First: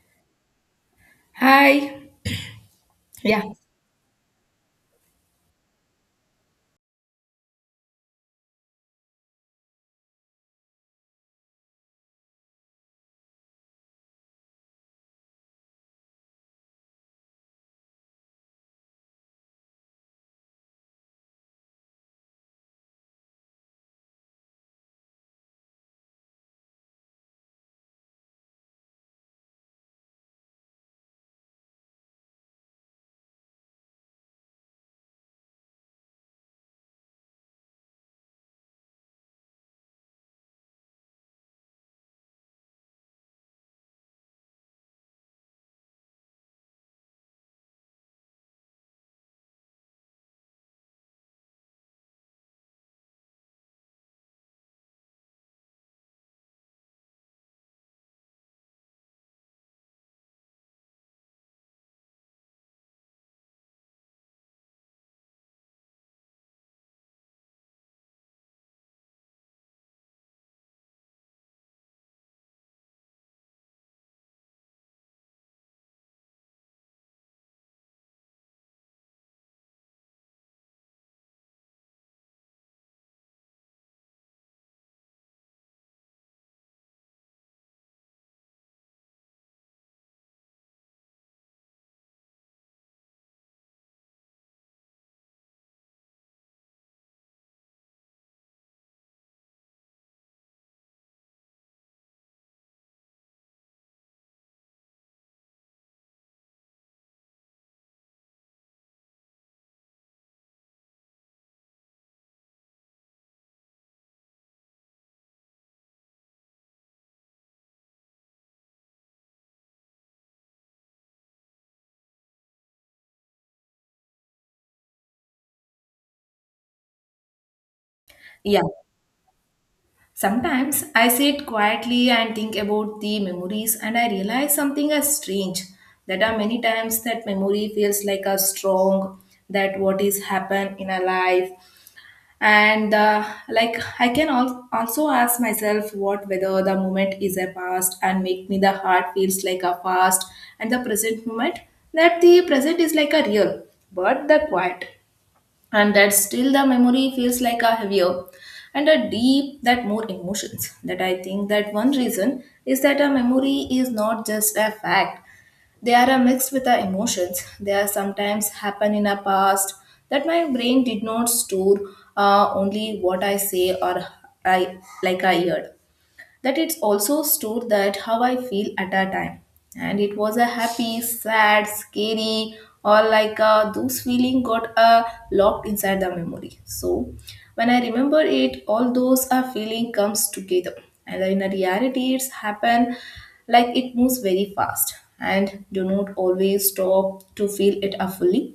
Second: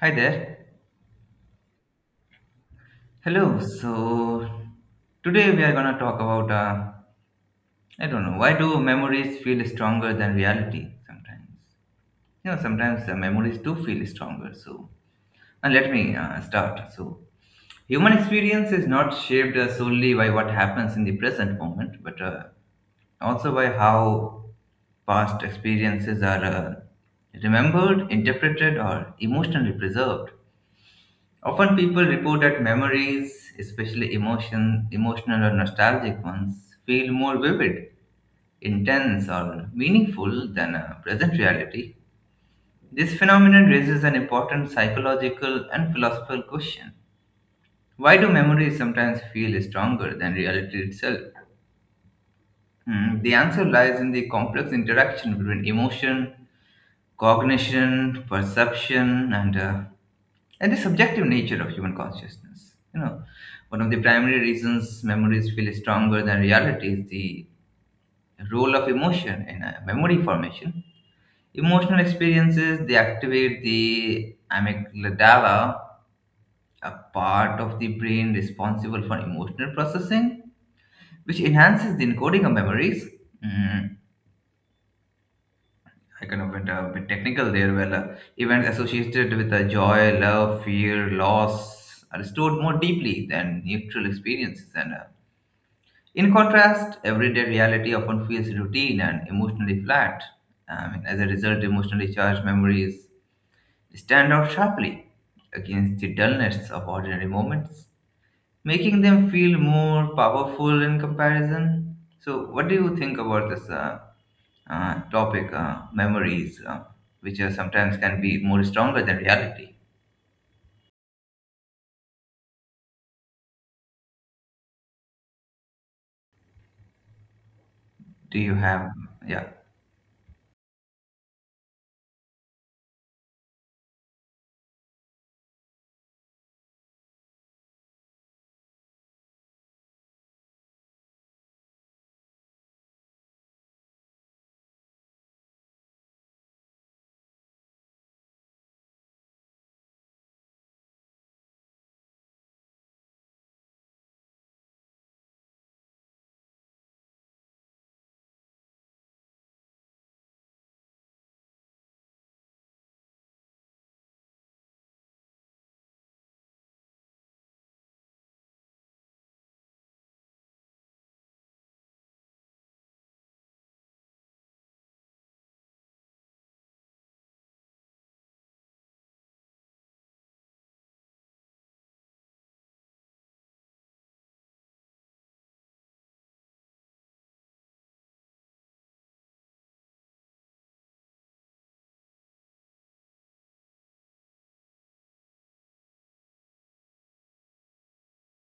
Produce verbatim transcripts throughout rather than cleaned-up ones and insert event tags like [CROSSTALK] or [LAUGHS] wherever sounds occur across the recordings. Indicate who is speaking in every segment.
Speaker 1: Hi there.
Speaker 2: Hi. Yeah.
Speaker 1: Hello. So today we are gonna talk about uh, I don't know, why do memories feel stronger than reality sometimes? You know, sometimes uh, memories do feel stronger. So and let me uh, start. So human experience is not shaped uh, solely by what happens in the present moment, but uh, also by how past experiences are uh, remembered, interpreted, or emotionally preserved. Often people report that memories, especially emotion, emotional or nostalgic ones, feel more vivid, intense or meaningful than a present reality. This phenomenon raises an important psychological and philosophical question. Why do memories sometimes feel stronger than reality itself? Hmm, the answer lies in the complex interaction between emotion, cognition, perception, and uh, and the subjective nature of human consciousness. You know, one of the primary reasons memories feel stronger than reality is the role of emotion in uh, memory formation. Emotional experiences they activate the amygdala, a part of the brain responsible for emotional processing, which enhances the encoding of memories. Mm, I kind of went a bit technical there. Well, uh, events associated with uh, joy, love, fear, loss are stored more deeply than neutral experiences and uh, in contrast, everyday reality often feels routine and emotionally flat. I mean, as a result, emotionally charged memories stand out sharply against the dullness of ordinary moments, making them feel more powerful in comparison. So, what do you think about this uh, uh, topic, uh, memories, uh, which are sometimes can be more stronger than reality? Do you
Speaker 2: Yeah.
Speaker 1: have, yeah?
Speaker 2: Sometimes I sit quietly and think about the memories, and I realize something as strange. That are many times that memory feels like a strong that what is happened in our life, and uh, like I can al- also ask myself what whether the moment is a past and make me the heart feels like a past and the present moment that the present is like a real but the quiet and that still the memory feels like a heavier and a deep that more emotions that I think that one reason is that a memory is not just a fact, they are a mixed with our emotions. They are sometimes happen in a past that my brain did not store uh, only what I say or I like I heard that it's also stored that how I feel at that time. And it was a happy, sad, scary, or like uh, those feeling got uh, locked inside the memory. So when I remember it, all those uh, feeling comes together. And in a reality, it's happen like it moves very fast and do not always stop to feel it uh, fully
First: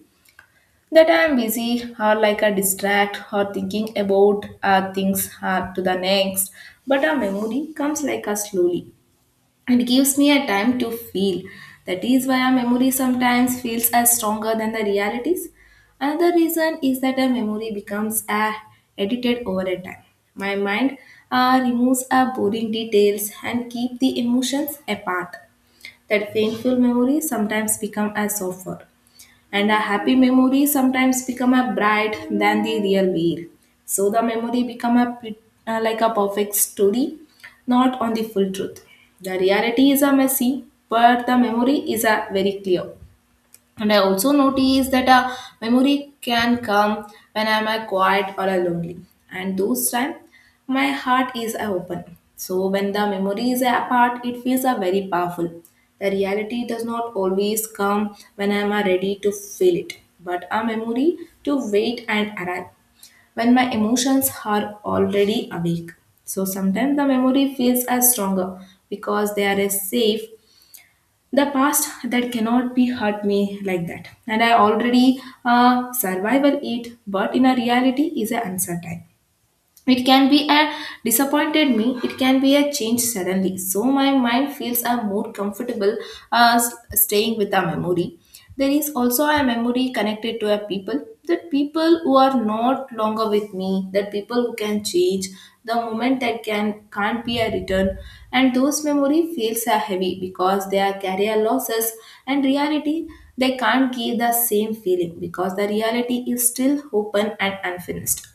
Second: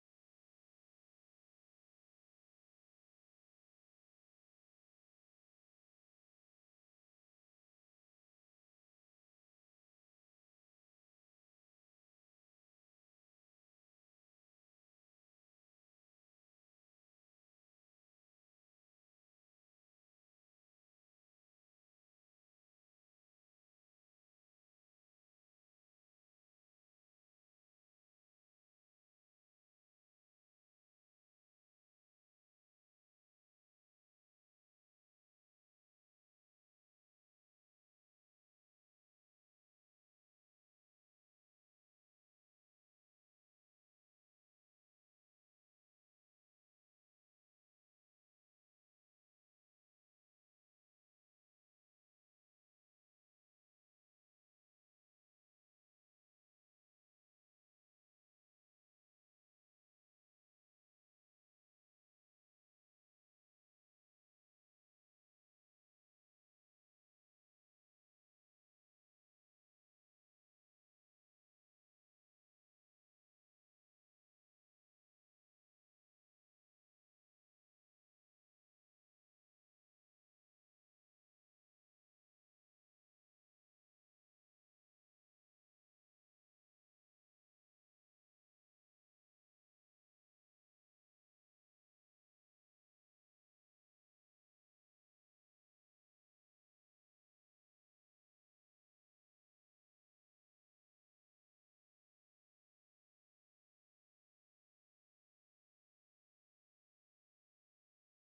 Speaker 2: that I'm busy or like a distract or thinking about uh, things uh, to the next. But a memory comes like a slowly and gives me a time to feel. That is why a memory sometimes feels as stronger than the realities. Another reason is that a memory becomes a edited over a time. My mind uh, removes our boring details and keep the emotions apart. That painful memories sometimes become a suffer and a happy memory sometimes become a bright than the real wear. So the memory become a pit- uh, like a perfect story, not on the full truth. The reality is a messy, but the memory is a very clear. And I also notice that a memory can come when I'm a quiet or a lonely. And those time, my heart is a open. So when the memory is apart, it feels a very powerful. The reality does not always come when I'm a ready to feel it, but a memory to wait and arrive when my emotions are already awake. So sometimes the memory feels as stronger because they are as safe, the past that cannot be hurt me like that and I already uh, survival it, but in a reality is a uncertain. It can be a disappointed me, it can be a change suddenly. So my mind feels a more comfortable uh, s- staying with a memory. There is also a memory connected to a people, the people who are not longer with me, the people who can change, the moment that can can't be a return, and those memory feels are heavy because they are career losses, and reality they can't give the same feeling because the reality is still open and unfinished.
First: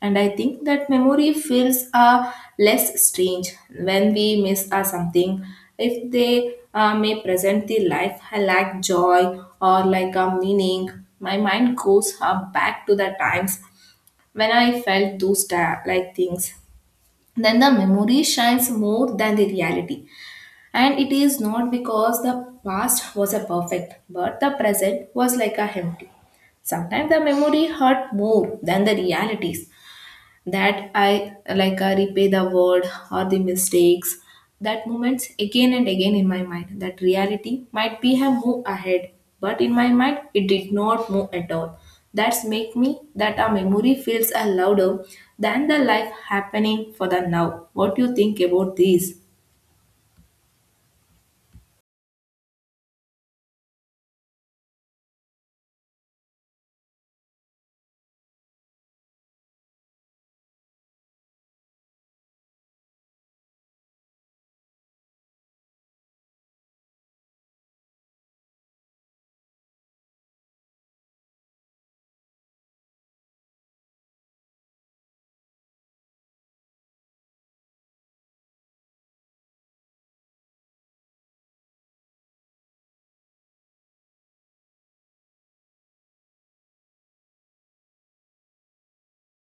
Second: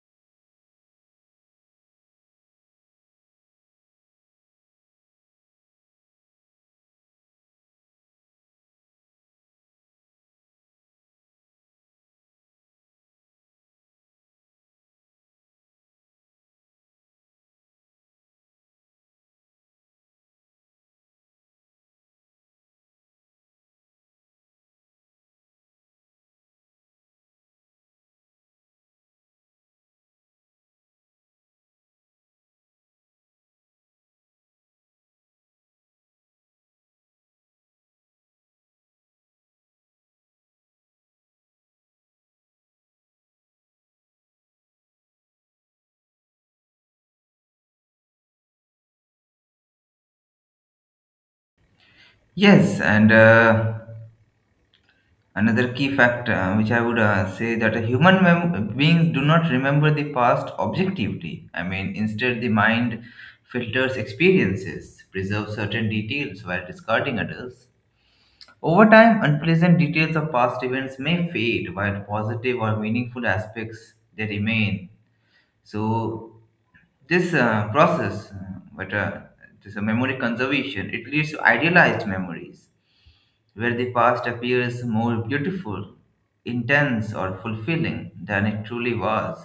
Speaker 2: And I think that memory feels uh, less strange when we miss uh, something. If they uh, may present the life I lack joy or like a meaning, my mind goes uh, back to the times when I felt those ta- like things. Then the memory shines more than the reality. And it is not because the past was a perfect, but the present was like a empty. Sometimes the memory hurt more than the realities that I like I replay the word or the mistakes, that moments again and again in my mind, that reality might be have moved ahead but in my mind it did not move at all. That's make me that a memory feels a louder than the life happening for the now. What do you think about this?
Speaker 1: Yes, and uh, another key factor, which I would uh, say that human mem- beings do not remember the past objectively. I mean, instead, the mind filters experiences, preserves certain details while discarding others. Over time, unpleasant details of past events may fade, while positive or meaningful aspects they remain. So, this uh, process, uh, but uh, this uh, memory conservation, it leads to idealized memories where the past appears more beautiful, intense, or fulfilling than it truly was.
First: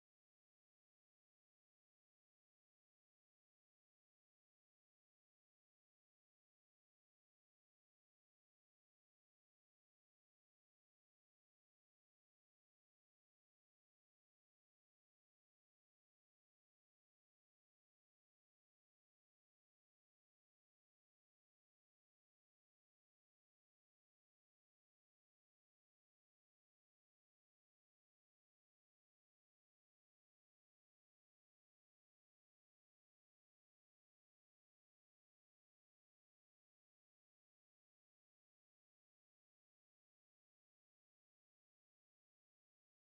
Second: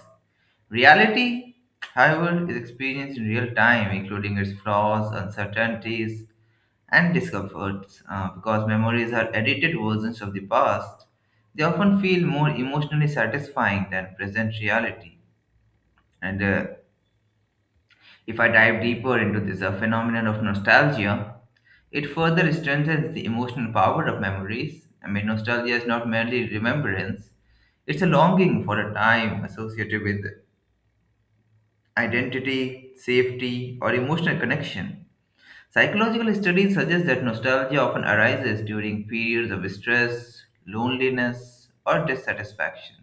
Speaker 1: Reality, however, is experienced in real time, including its flaws, uncertainties, and discomforts. Uh, because memories are edited versions of the past, they often feel more emotionally satisfying than present reality. And uh, if I dive deeper into this uh, phenomenon of nostalgia, it further strengthens the emotional power of memories. I mean, nostalgia is not merely remembrance, it's a longing for a time associated with identity, safety, or emotional connection. Psychological studies suggest that nostalgia often arises during periods of stress, loneliness, or dissatisfaction.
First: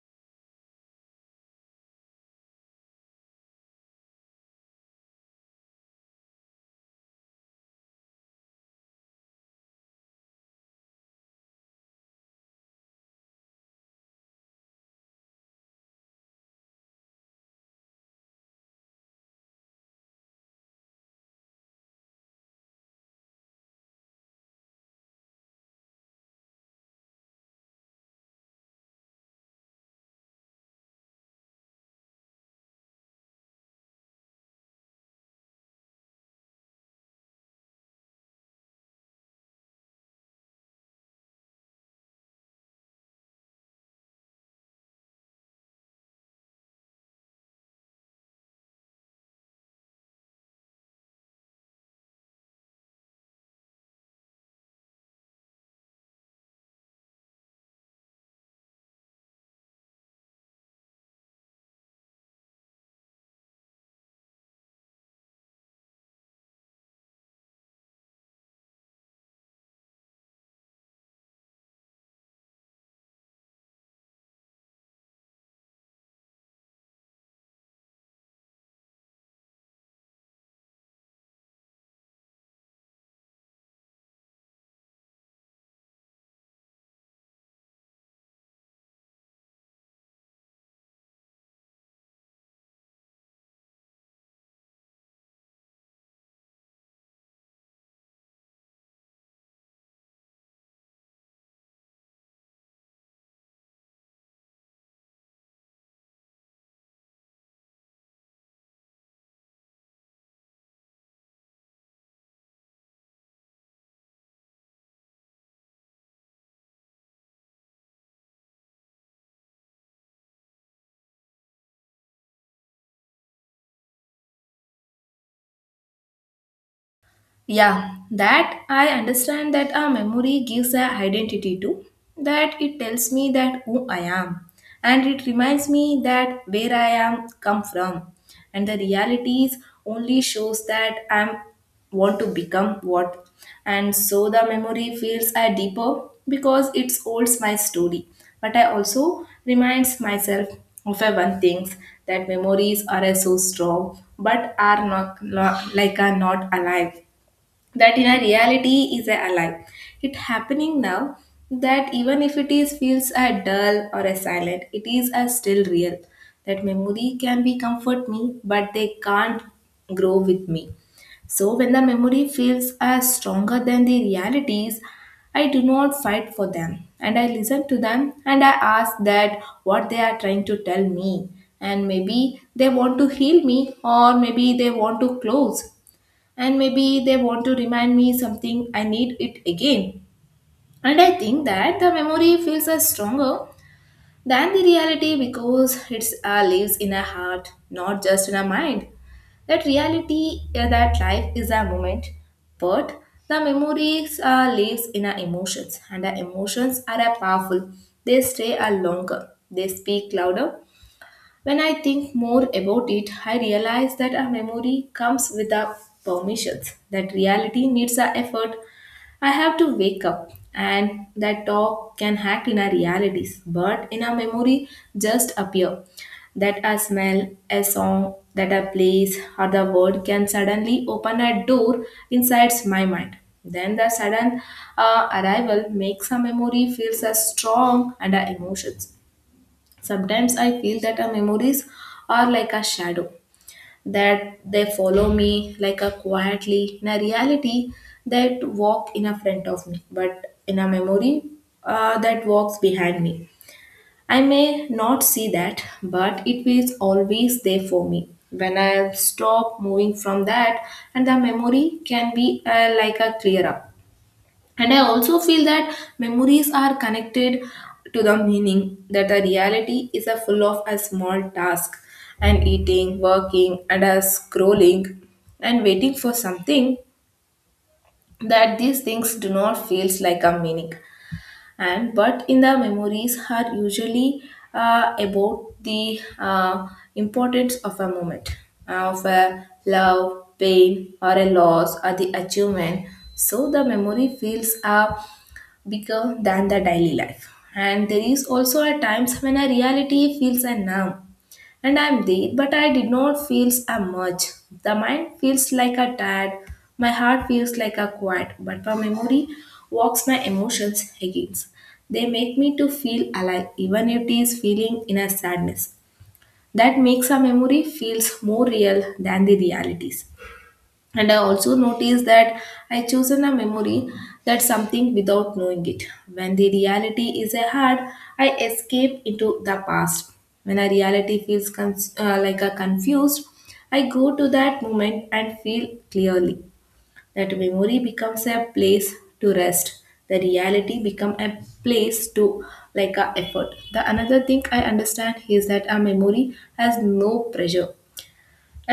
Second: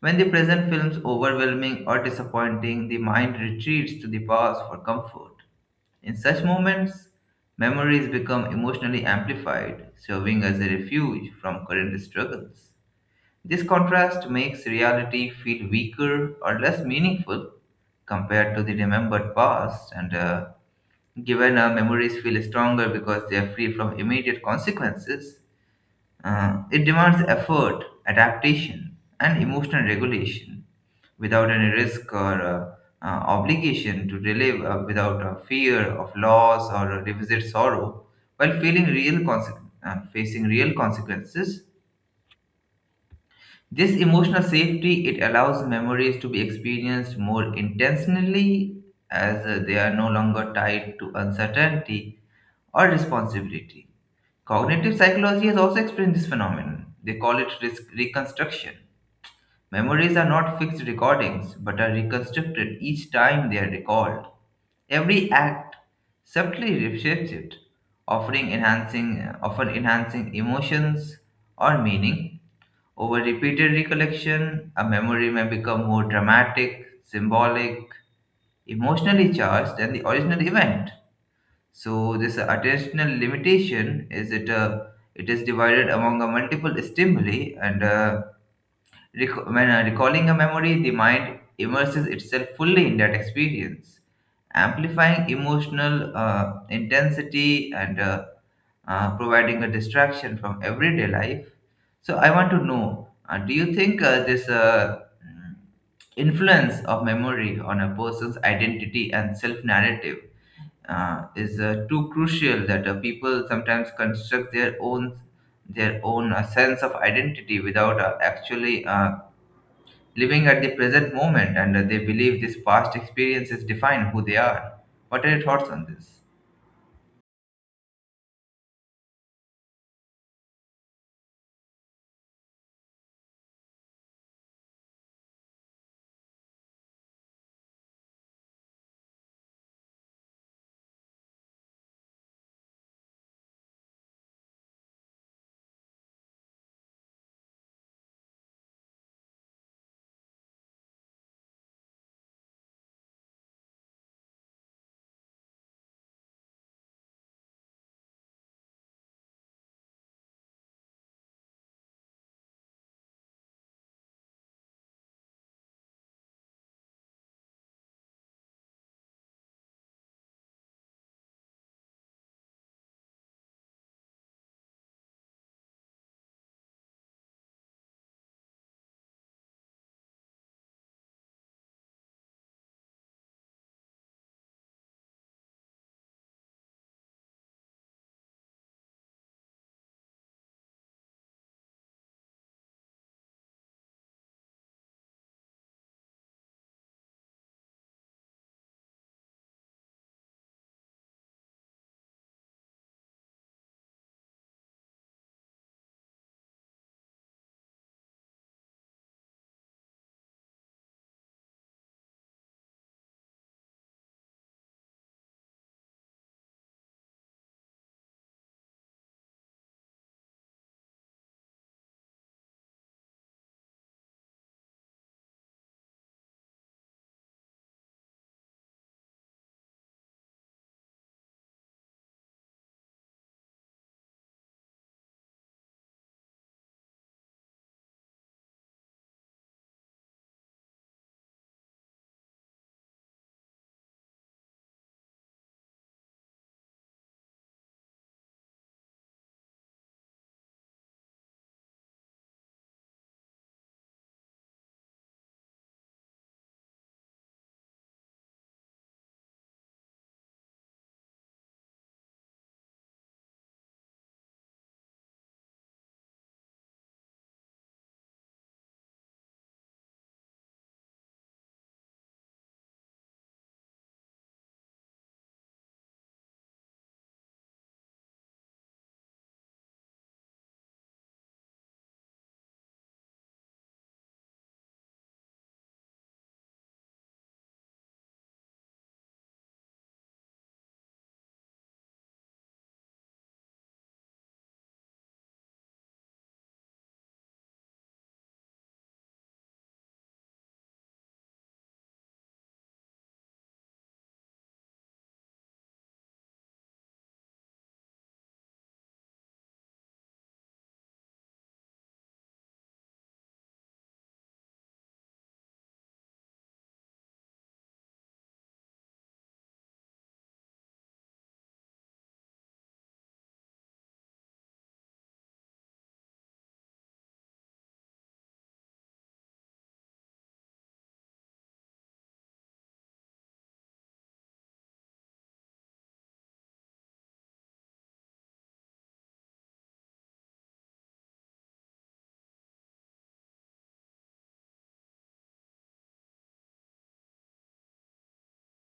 Speaker 1: When the present feels overwhelming or disappointing, the mind retreats to the past for comfort. In such moments, memories become emotionally amplified, serving as a refuge from current struggles. This contrast makes reality feel weaker or less meaningful compared to the remembered past, and uh, given our memories feel stronger because they are free from immediate consequences, uh, it demands effort, adaptation, and emotional regulation without any risk or uh, uh, obligation to relive uh, without a fear of loss or revisit sorrow while feeling real conse- uh, facing real consequences. This emotional safety it allows memories to be experienced more intentionally as uh, they are no longer tied to uncertainty or responsibility. Cognitive psychology has also explained this phenomenon. They call it risk reconstruction. Memories are not fixed recordings, but are reconstructed each time they are recalled. Every act subtly reshapes it, offering enhancing, often enhancing emotions or meaning. Over repeated recollection, a memory may become more dramatic, symbolic, emotionally charged than the original event. So this attentional limitation is it uh, it is divided among uh, multiple stimuli and uh, rec- when uh, recalling a memory, the mind immerses itself fully in that experience, amplifying emotional uh, intensity and uh, uh, providing a distraction from everyday life. So I want to know, uh, do you think uh, this uh, mm, influence of memory on a person's identity and self narrative uh, is uh, too crucial that uh, people sometimes construct their own their own uh, sense of identity without uh, actually uh, living at the present moment, and uh, they believe these past experiences define who they are? What are your thoughts on this?
Speaker 2: Yeah, that I understand that a memory gives a identity to, that it tells me that who I am, and it reminds me that where I am come from, and the realities only shows that I'm want to become what, and so the memory feels a deeper because it holds my story. But I also reminds myself of a one things that memories are a so strong, but are not, not like are not alive, that in a reality is a alive, it happening now, that even if it is feels a dull or a silent it is a still real, that memory can be comfort me but they can't grow with me. So when the memory feels as stronger than the realities, I do not fight for them, and I listen to them, and I ask that what they are trying to tell me. And maybe they want to heal me or maybe they want to close, and maybe they want to remind me something I need it again. And I think that the memory feels as stronger than the reality because it uh, lives in a heart, not just in a mind. That reality, uh, that life is a moment, but the memories uh, lives in our emotions, and our emotions are uh, powerful. They stay uh, longer, they speak louder. When I think more about it, I realize that our memory comes without permissions, that reality needs our effort. I have to wake up, and that talk can act in our realities, but in our memory, just appear. That a smell, a song, that a place, or the word can suddenly open a door inside my mind. Then the sudden uh, arrival makes a memory feels as strong and our emotions. Sometimes I feel that our memories are like a shadow, that they follow me like a quietly in a reality, that walk in a front of me, but in a memory uh, that walks behind me. I may not see that, but it is always there for me. When I stop moving from that, and the memory can be uh, like a clear up. And I also feel that memories are connected to the meaning, that the reality is a full of a small task and eating, working, and a scrolling and waiting for something, that these things do not feels like a meaning, and but in the memories are usually uh, about the uh, importance of a moment uh, of a love pain or a loss or the achievement. So the memory feels uh, bigger than the daily life. And there is also a times when a reality feels a numb. And I'm there, but I did not feel a much. The mind feels like a tired, my heart feels like a quiet, but my memory walks my emotions against. They make me to feel alive, even if it is feeling in a sadness. That makes a memory feels more real than the realities. And I also noticed that I chosen a memory that something without knowing it. When the reality is a hard, I escape into the past. When a reality feels con- uh, like a confused, I go to that moment and feel clearly. That memory becomes a place to rest. The reality become a place to like a effort. The another thing I understand is that a memory has no pressure,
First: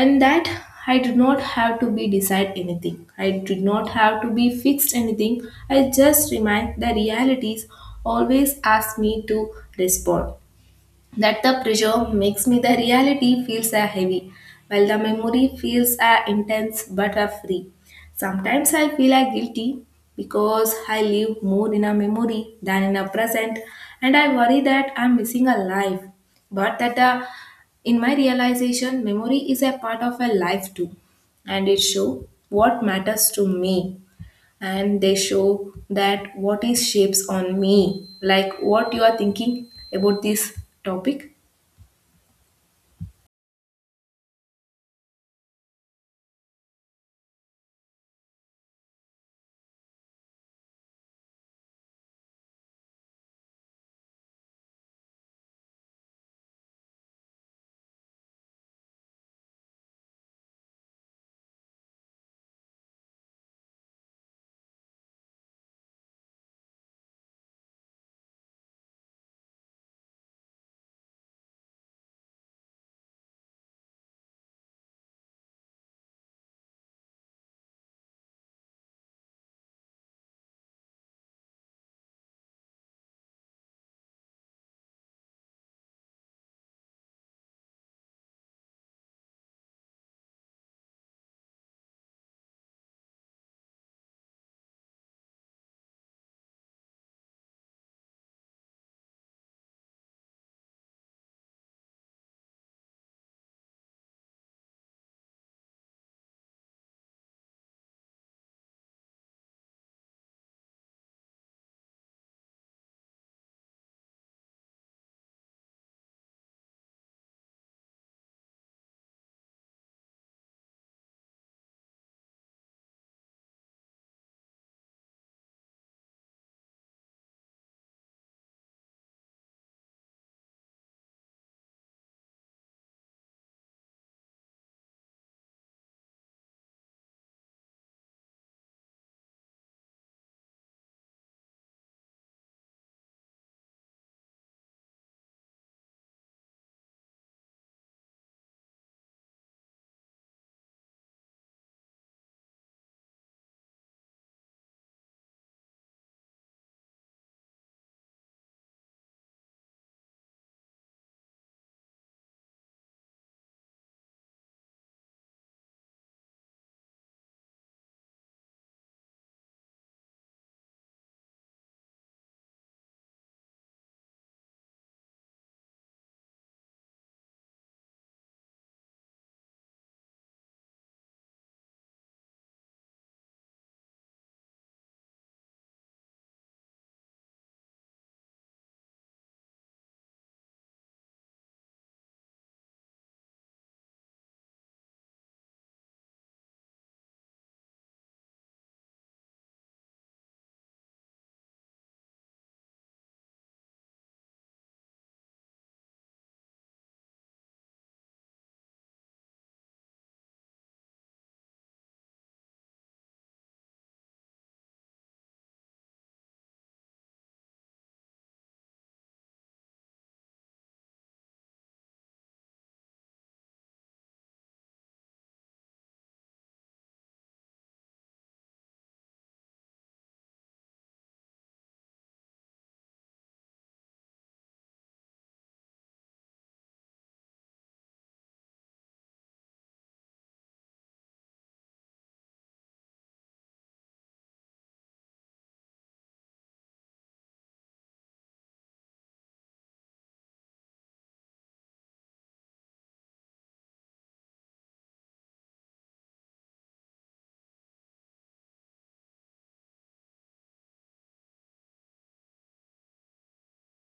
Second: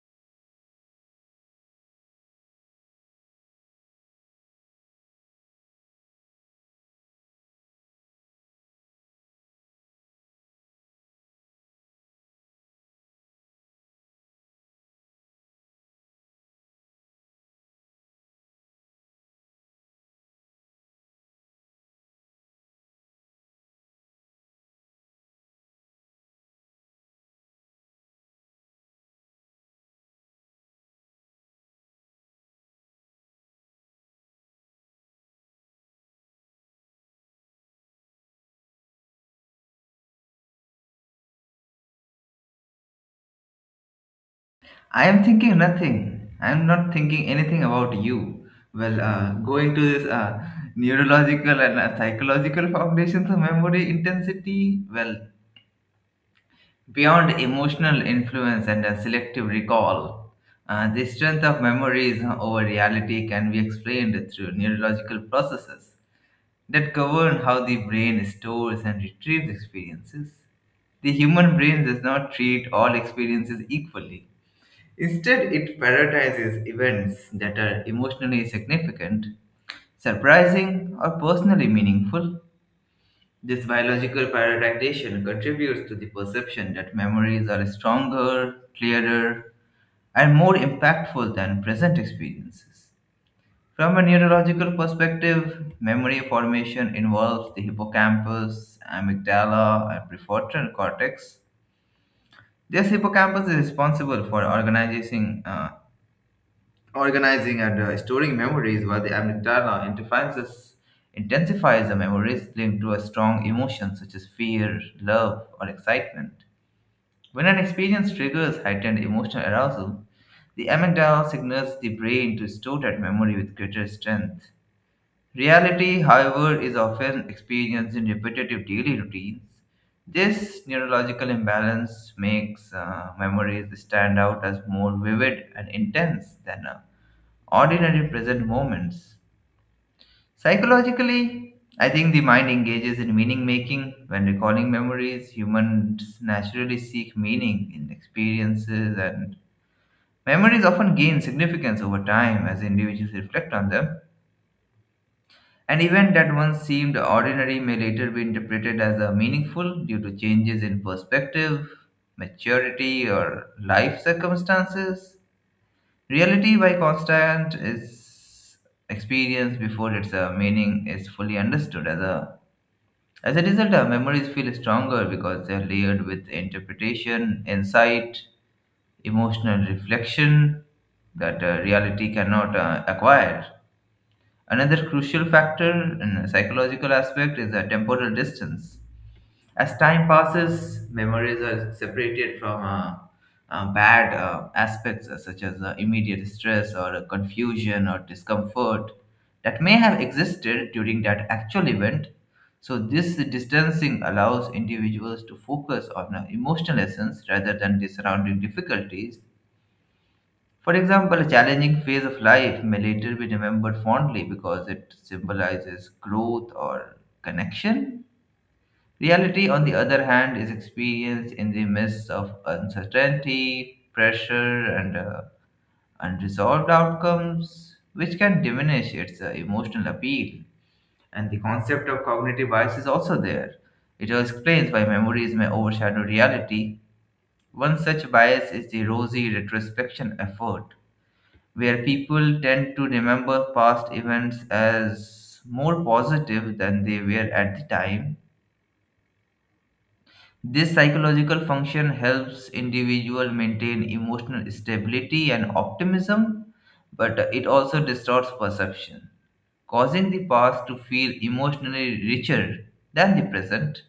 Speaker 2: and that I did not have to be decide anything, I did not have to be fixed anything, I just remind the realities always ask me to respond, that the pressure makes me the reality feels a heavy while the memory feels a intense but a free. Sometimes I feel a guilty because I live more in a memory than in a present, and I worry that I'm missing a life, but that uh, in my realization memory is a part of a life too, and it show what matters to me, and they show that what is shapes on me. Like what you are thinking about this topic?
Speaker 1: I am thinking nothing. I am not thinking anything about you. Well, uh, going to this uh, neurological and uh, psychological foundations of memory intensity. Well, beyond emotional influence and a selective recall, uh, the strength of memories over reality can be explained through neurological processes that govern how the brain stores and retrieves experiences. The human brain does not treat all experiences equally. Instead, it prioritizes events that are emotionally significant, surprising, or personally meaningful. This biological prioritization contributes to the perception that memories are stronger, clearer, and more impactful than present experiences. From a neurological perspective, memory formation involves the hippocampus, amygdala, and prefrontal cortex. This hippocampus is responsible for organizing uh, Organizing and uh, storing memories, where the amygdala intensifies intensifies the memories linked to a strong emotion such as fear, love, or excitement. When an experience triggers heightened emotional arousal, the amygdala signals the brain to store that memory with greater strength. Reality, however, is often experienced in repetitive daily routines. This neurological imbalance makes uh, memories stand out as more vivid and intense than a ordinary present moments. Psychologically, I think the mind engages in meaning making. When recalling memories, humans naturally seek meaning in experiences, and memories often gain significance over time as individuals reflect on them. An event that once seemed ordinary may later be interpreted as a meaningful due to changes in perspective, maturity, or life circumstances. Reality by constant is experienced before its uh, meaning is fully understood. As a as a result, our memories feel stronger because they are layered with interpretation, insight, emotional reflection that uh, reality cannot uh, acquire. Another crucial factor in a psychological aspect is the temporal distance. As time passes, memories are separated from uh, uh, bad uh, aspects uh, such as uh, immediate stress or uh, confusion or discomfort that may have existed during that actual event. So, this distancing allows individuals to focus on uh, emotional essence rather than the surrounding difficulties. For example, a challenging phase of life may later be remembered fondly because it symbolizes growth or connection. Reality, on the other hand, is experienced in the midst of uncertainty, pressure, and uh, unresolved outcomes, which can diminish its uh, emotional appeal. And the concept of cognitive bias is also there. It explains why memories may overshadow reality. One such bias is the rosy retrospection effort, where people tend to remember past events as more positive than they were at the time. This psychological function helps individual maintain emotional stability and optimism, but it also distorts perception, causing the past to feel emotionally richer than the present.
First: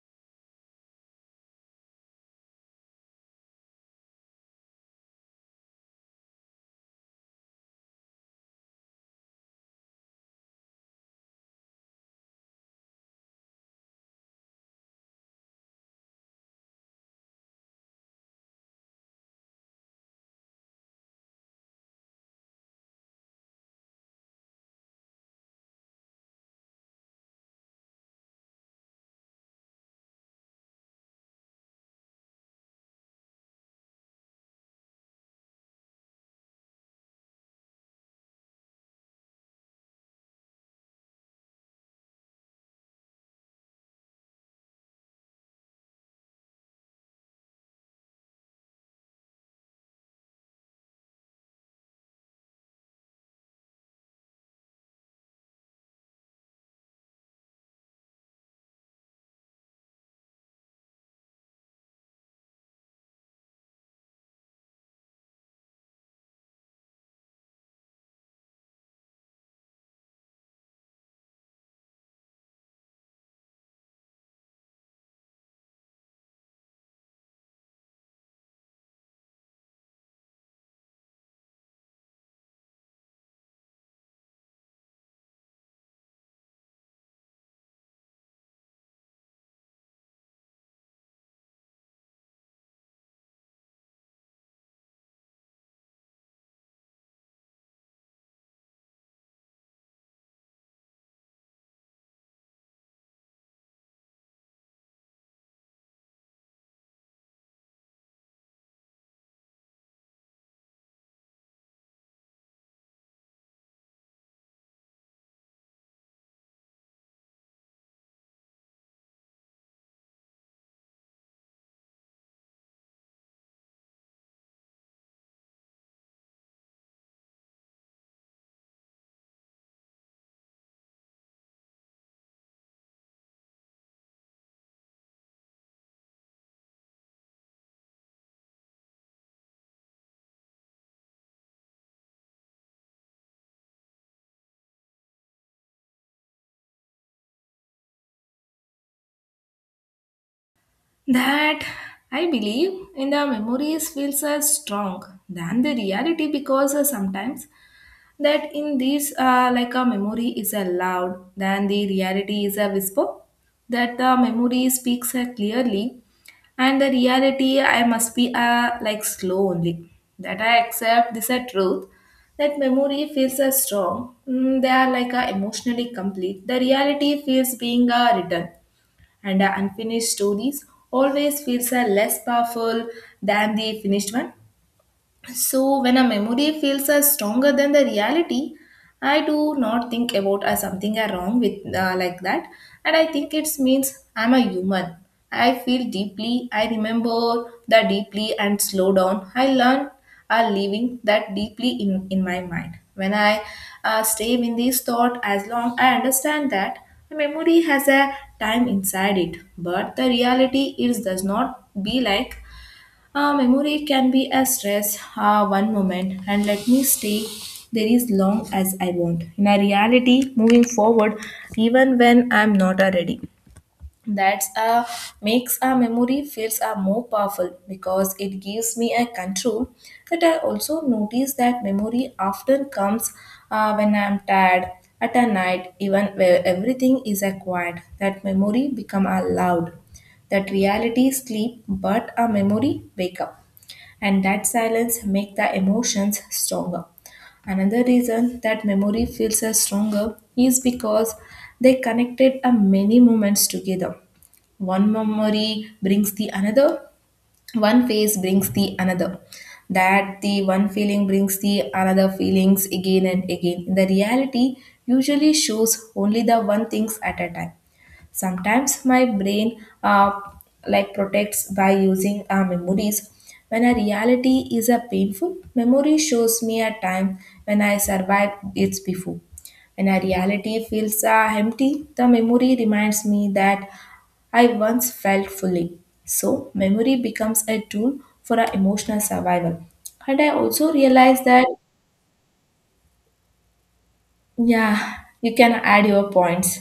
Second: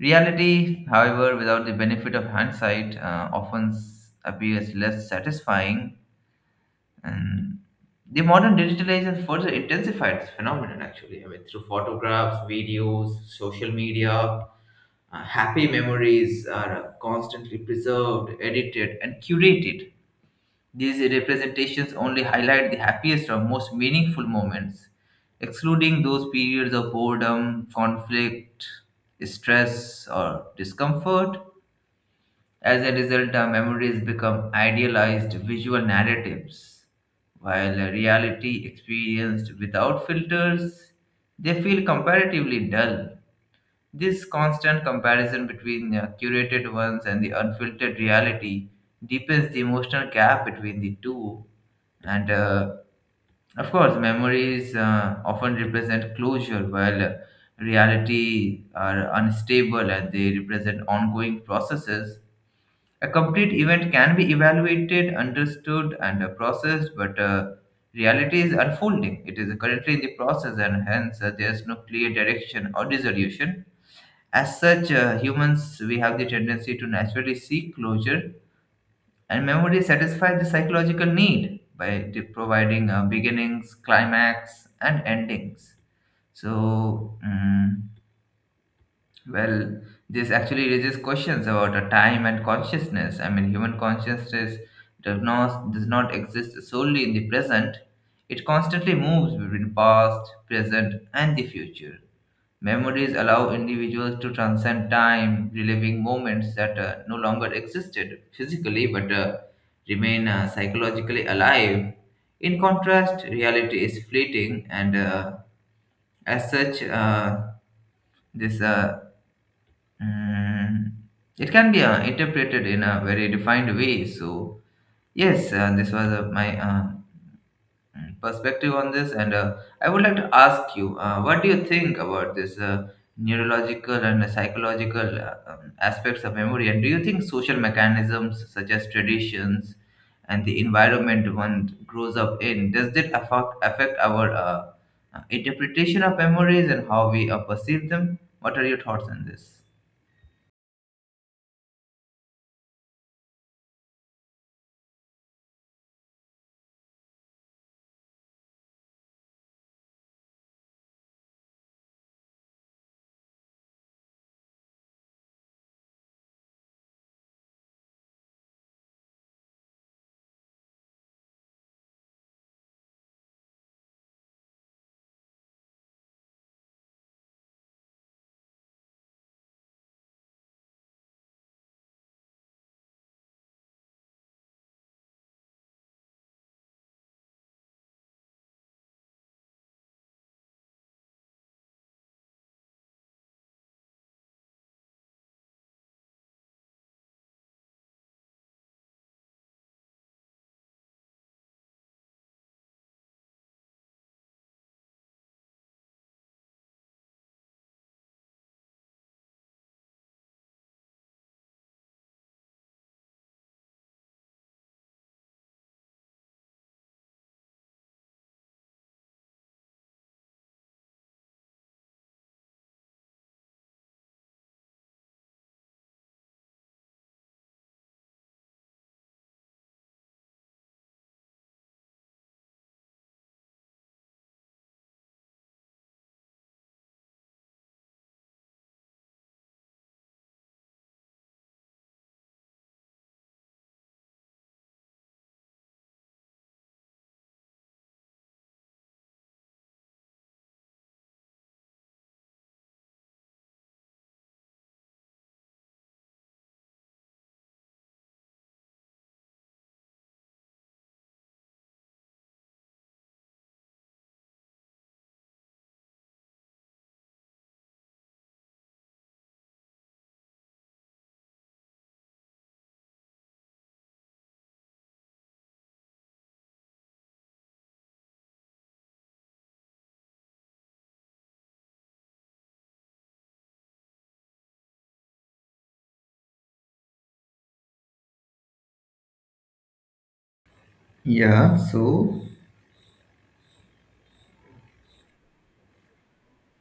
Speaker 1: Reality, however, without the benefit of hindsight, uh, often s- appears less satisfying, and the modern digitalization further intensified this phenomenon actually. I mean, through photographs, videos, social media, uh, happy memories are constantly preserved, edited, and curated. These representations only highlight the happiest or most meaningful moments, excluding those periods of boredom, conflict, stress, or discomfort. As a result, our memories become idealized visual narratives, while a reality experienced without filters, they feel comparatively dull. This constant comparison between the curated ones and the unfiltered reality deepens the emotional gap between the two. And uh, of course, memories uh, often represent closure, while uh, reality are unstable and they represent ongoing processes. A complete event can be evaluated, understood, and uh, processed, but uh, reality is unfolding. It is currently in the process, and hence uh, there is no clear direction or resolution. As such, uh, humans we have the tendency to naturally seek closure, and memory satisfies the psychological need by de- providing uh, beginnings, climax, and endings. So. mm, well, this actually raises questions about a time and consciousness. I mean, human consciousness does not, does not exist solely in the present. It constantly moves between past, present, and the future. Memories allow individuals to transcend time, reliving moments that uh, no longer existed physically but uh, remain uh, psychologically alive. In contrast, reality is fleeting, and uh, as such, uh, this uh, Mm, it can be uh, interpreted in a very defined way. So, yes, uh, this was uh, my uh, mm, perspective on this. And uh, I would like to ask you, uh, what do you think about this uh, neurological and psychological uh, um, aspects of memory? And do you think social mechanisms such as traditions and the environment one grows up in does that affect, affect our uh, uh, interpretation of memories and how we uh, perceive them? What are your thoughts on this?
Speaker 2: That I believe in the memories feels as strong than the reality because uh, sometimes that in these uh, like a memory is a loud then the reality is a whisper, that the memory speaks uh, clearly and the reality I must be uh, like slow only, that I accept this a truth, that memory feels a strong. Mm, they are like a emotionally complete, the reality feels being a written, and uh, unfinished stories always feels a less powerful than the finished one. So, when a memory feels as stronger than the reality, I do not think about as something are wrong with uh, like that, and I think it means I'm a human. I feel deeply. I remember that deeply and slow down. I learn are living that deeply in in my mind. When I uh, stay in this thought as long, I understand that the memory has a time inside it, but the reality is does not be like. Uh, memory can be a stress uh, one moment and let me stay there as long as I want. In a reality, moving forward, even when I'm not uh, ready. That's uh, Makes a memory feels uh, more powerful because it gives me a control that I also notice that memory often comes uh, when I'm tired at a night even where everything is uh, quiet, that memory become uh, loud, that reality sleep but a memory wake up, and that silence make the emotions stronger. Another reason that memory feels as stronger is because they connected a many moments together. One memory brings the another, one phase brings the another, that the one feeling brings the another feelings again and again. The reality usually shows only the one things at a time. Sometimes my brain uh, like protects by using uh, memories. When a reality is a painful, memory shows me a time when I survived it before. When a reality feels uh, empty, the memory reminds me that I once felt fully. So memory becomes a tool for our emotional survival. And I also realize that,
Speaker 1: Yeah, so
Speaker 2: yeah, you can add your points.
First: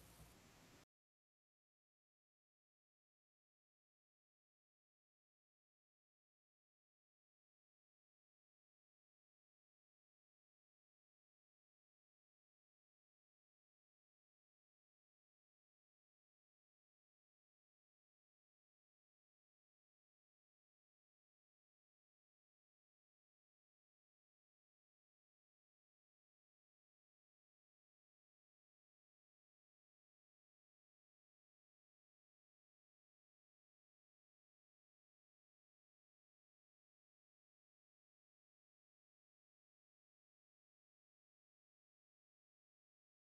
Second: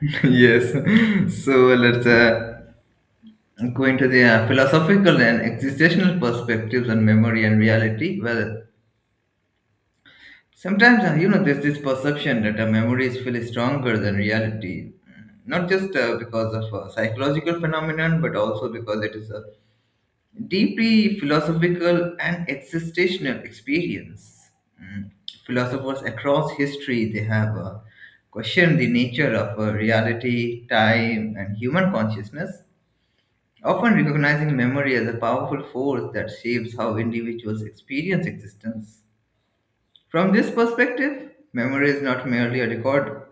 Speaker 1: [LAUGHS] yes, so let's uh, go into the uh, philosophical and existential perspectives on memory and reality. Well, sometimes uh, you know there's this perception that our memories feel stronger than reality, not just uh, because of uh, psychological phenomenon, but also because it is uh, deeply philosophical and existential experience. Mm. Philosophers across history they have uh, questioned the nature of uh, reality, time, and human consciousness, often recognizing memory as a powerful force that shapes how individuals experience existence. From this perspective, memory is not merely a record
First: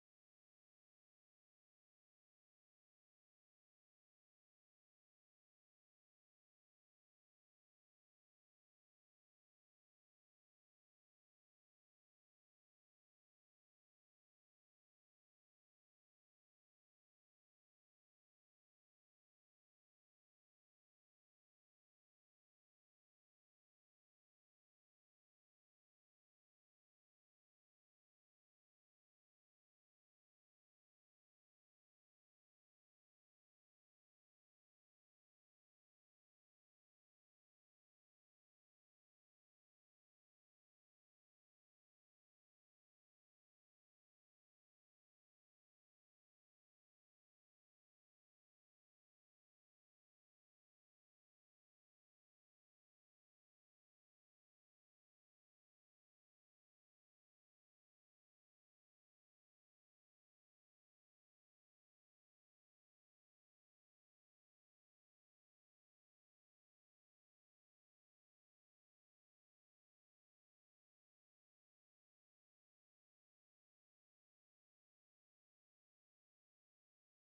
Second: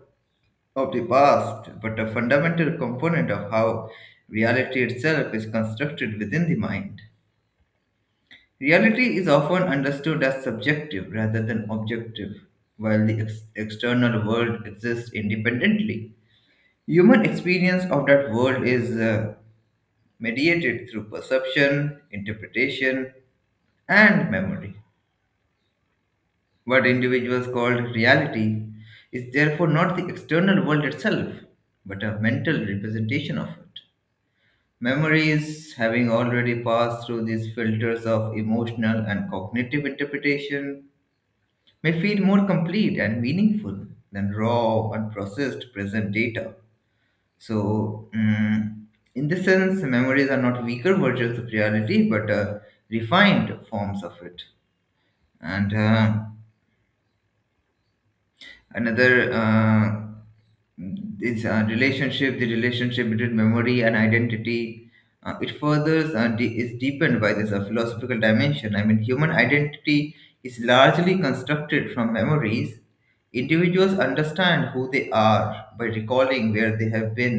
Speaker 1: of the past, but a fundamental component of how reality itself is constructed within the mind. Reality is often understood as subjective rather than objective, while the ex- external world exists independently. Human experience of that world is uh, mediated through perception, interpretation, and memory. What individuals call reality is therefore not the external world itself, but a mental representation of it. Memories, having already passed through these filters of emotional and cognitive interpretation, may feel more complete and meaningful than raw and processed present data. So, mm, in this sense, memories are not weaker versions of reality but uh, refined forms of it. And uh, another uh, is uh, relationship the relationship between memory and identity uh, it furthers uh, de- is deepened by this uh, philosophical dimension. I mean, human identity is largely constructed from memories. Individuals understand who they are by recalling where they have been,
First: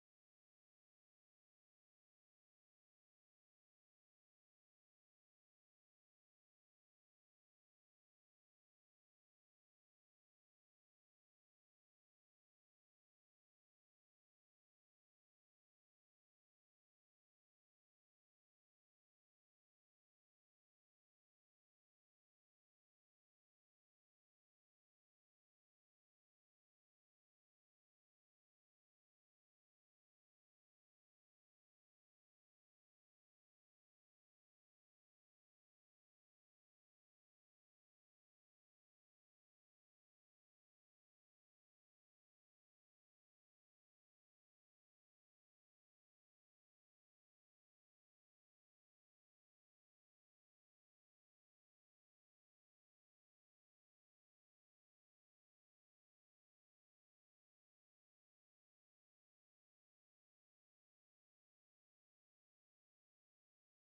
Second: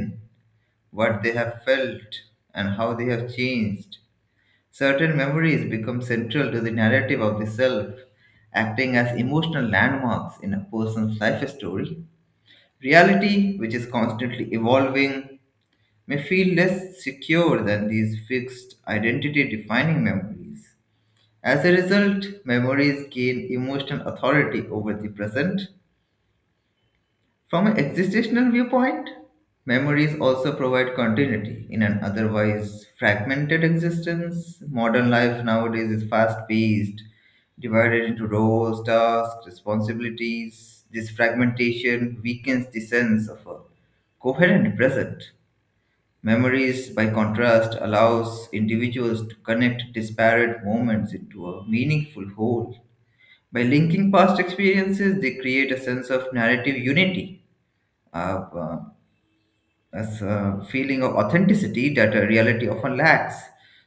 Speaker 1: what they have felt, and how they have changed. Certain memories become central to the narrative of the self, acting as emotional landmarks in a person's life story. Reality, which is constantly evolving, may feel less secure than these fixed identity defining memories. As a result, memories gain emotional authority over the present. From an existential viewpoint, memories also provide continuity in an otherwise fragmented existence. Modern life nowadays is fast paced, divided into roles, tasks, responsibilities. This fragmentation weakens the sense of a coherent present. Memories, by contrast, allows individuals to connect disparate moments into a meaningful whole. By linking past experiences, they create a sense of narrative unity. Uh, uh, as a feeling of authenticity that a reality often lacks.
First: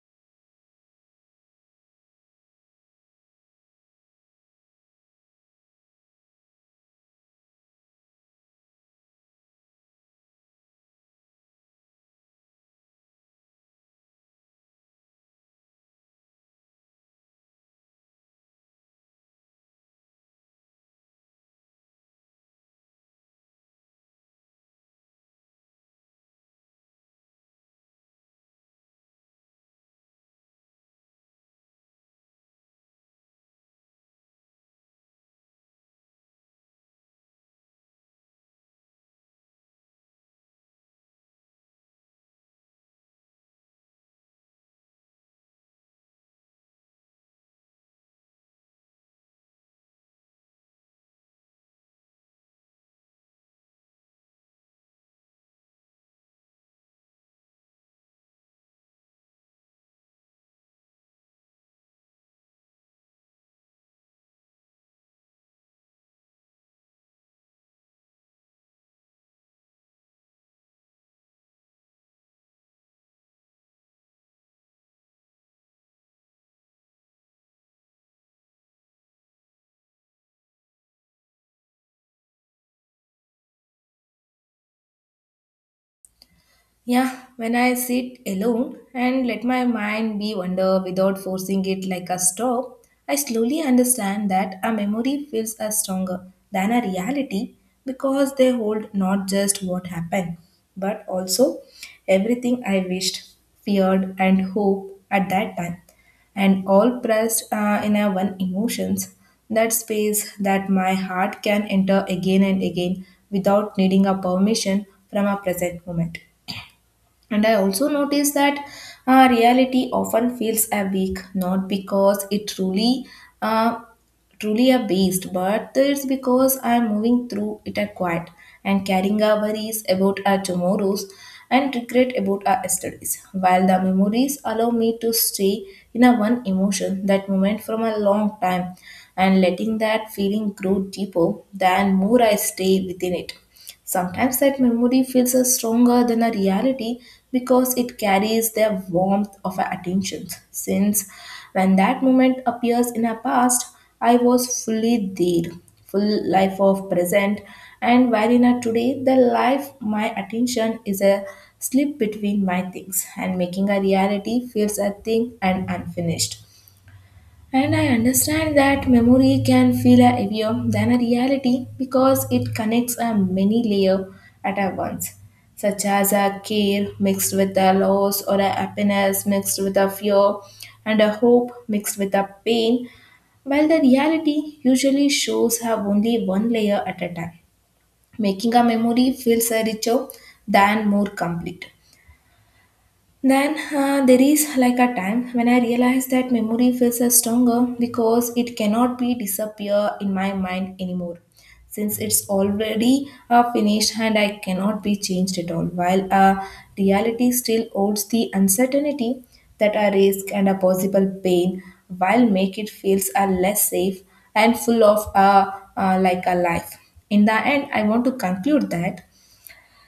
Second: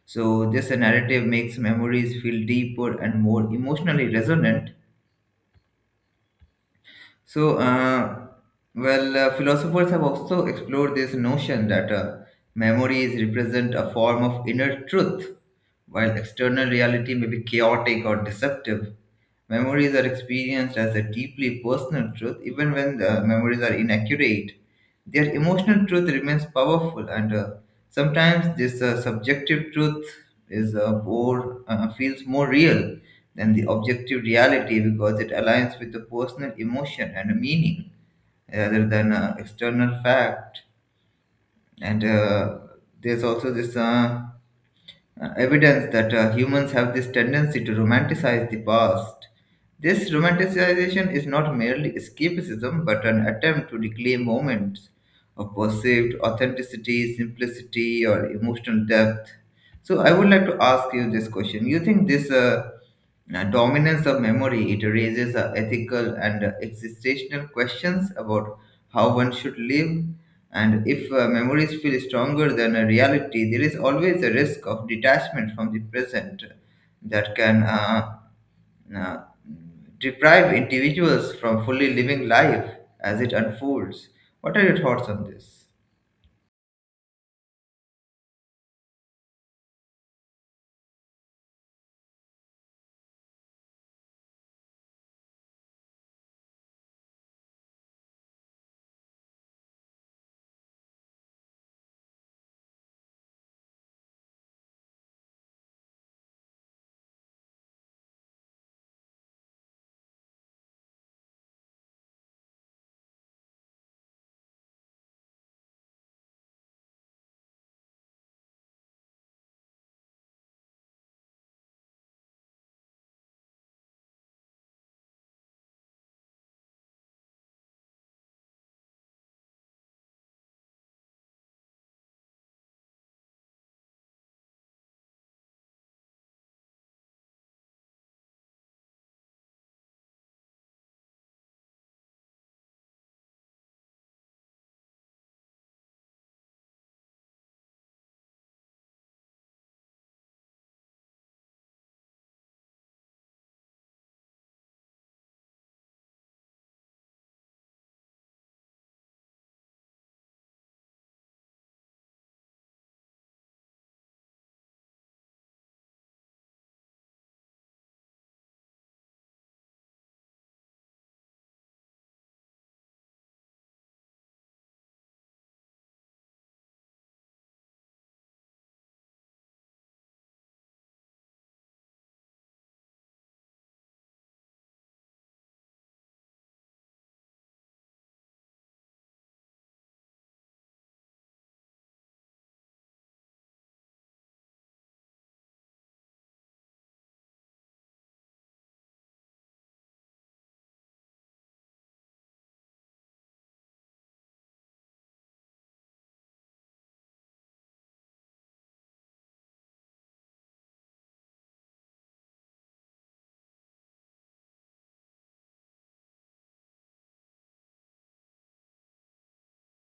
Speaker 1: So this narrative makes memories feel deeper and more emotionally resonant. So, uh, well, uh, philosophers have also explored this notion that uh, memories represent a form of inner truth, while external reality may be chaotic or deceptive. Memories are experienced as a deeply personal truth, even when the memories are inaccurate. Their emotional truth remains powerful, and uh, sometimes this uh, subjective truth is uh, more uh, feels more real than the objective reality because it aligns with the personal emotion and meaning rather than uh, external fact. And uh, there's also this. Uh, uh, evidence that uh, humans have this tendency to romanticize the past. This romanticization is not merely escapism but an attempt to reclaim moments of perceived authenticity, simplicity, or emotional depth. So, I would like to ask you this question. You think this uh, now, dominance of memory, it raises uh, ethical and uh, existential questions about how one should live. And if uh, memories feel stronger than a reality, there is always a risk of detachment from the present that can uh, uh, deprive individuals from fully living life as it unfolds. What are your thoughts on this?
Speaker 2: Yeah, when I sit alone and let my mind be wander without forcing it like a stop, I slowly understand that a memory feels as stronger than a reality because they hold not just what happened, but also everything I wished, feared, and hoped at that time, and all pressed uh, in a one emotions. That space that my heart can enter again and again without needing a permission from a present moment. And I also notice that uh, reality often feels weak, not because it truly, uh, truly a beast, but it's because I am moving through it at quiet and carrying our worries about our tomorrows and regret about our yesterdays. While the memories allow me to stay in a one emotion, that moment from a long time, and letting that feeling grow deeper, than more I stay within it. Sometimes that memory feels uh, stronger than a reality because it carries the warmth of our attention. Since when that moment appears in our past, I was fully there, full life of present, and while in a today, the life my attention is a slip between my things and making a reality feels a thing and unfinished. And I understand that memory can feel heavier than a reality because it connects a many layer at a once, such as a care mixed with a loss or a happiness mixed with a fear and a hope mixed with a pain, while the reality usually shows her only one layer at a time, making a memory feels richer than more complete. Then uh, there is like a time when I realized that memory feels uh, stronger because it cannot be disappear in my mind anymore since it's already uh, finished and I cannot be changed at all, while uh, reality still holds the uncertainty, that a risk and a possible pain, while make it feels a less safe and full of a uh, like a life. In the end, I want to conclude that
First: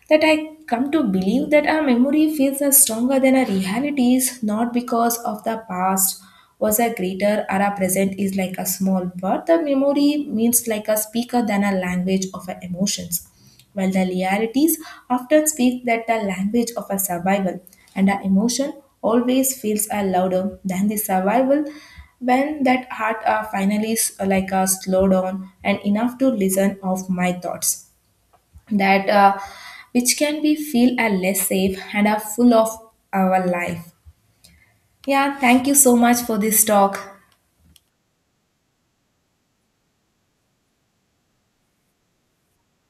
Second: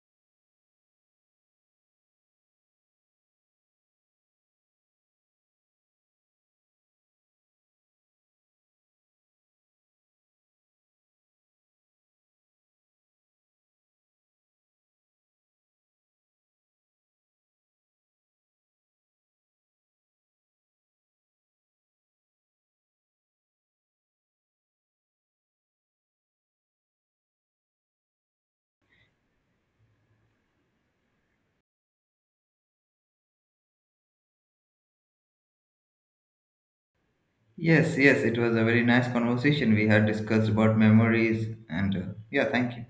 Speaker 2: that I come to believe that our memory feels as stronger than our realities, not because of the past was a greater or our present is like a small, but the memory means like a speaker than a language of our emotions. While the realities often speak that the language of a survival, and our emotion always feels a louder than the survival, when that heart are finally s- like a slow down and enough to listen of my thoughts that uh, which can be feel are less safe and are full of our life. Yeah, thank you so much for this talk.
Speaker 1: Yes, yes, it was a very nice conversation. We had discussed about memories, and uh, yeah, thank you.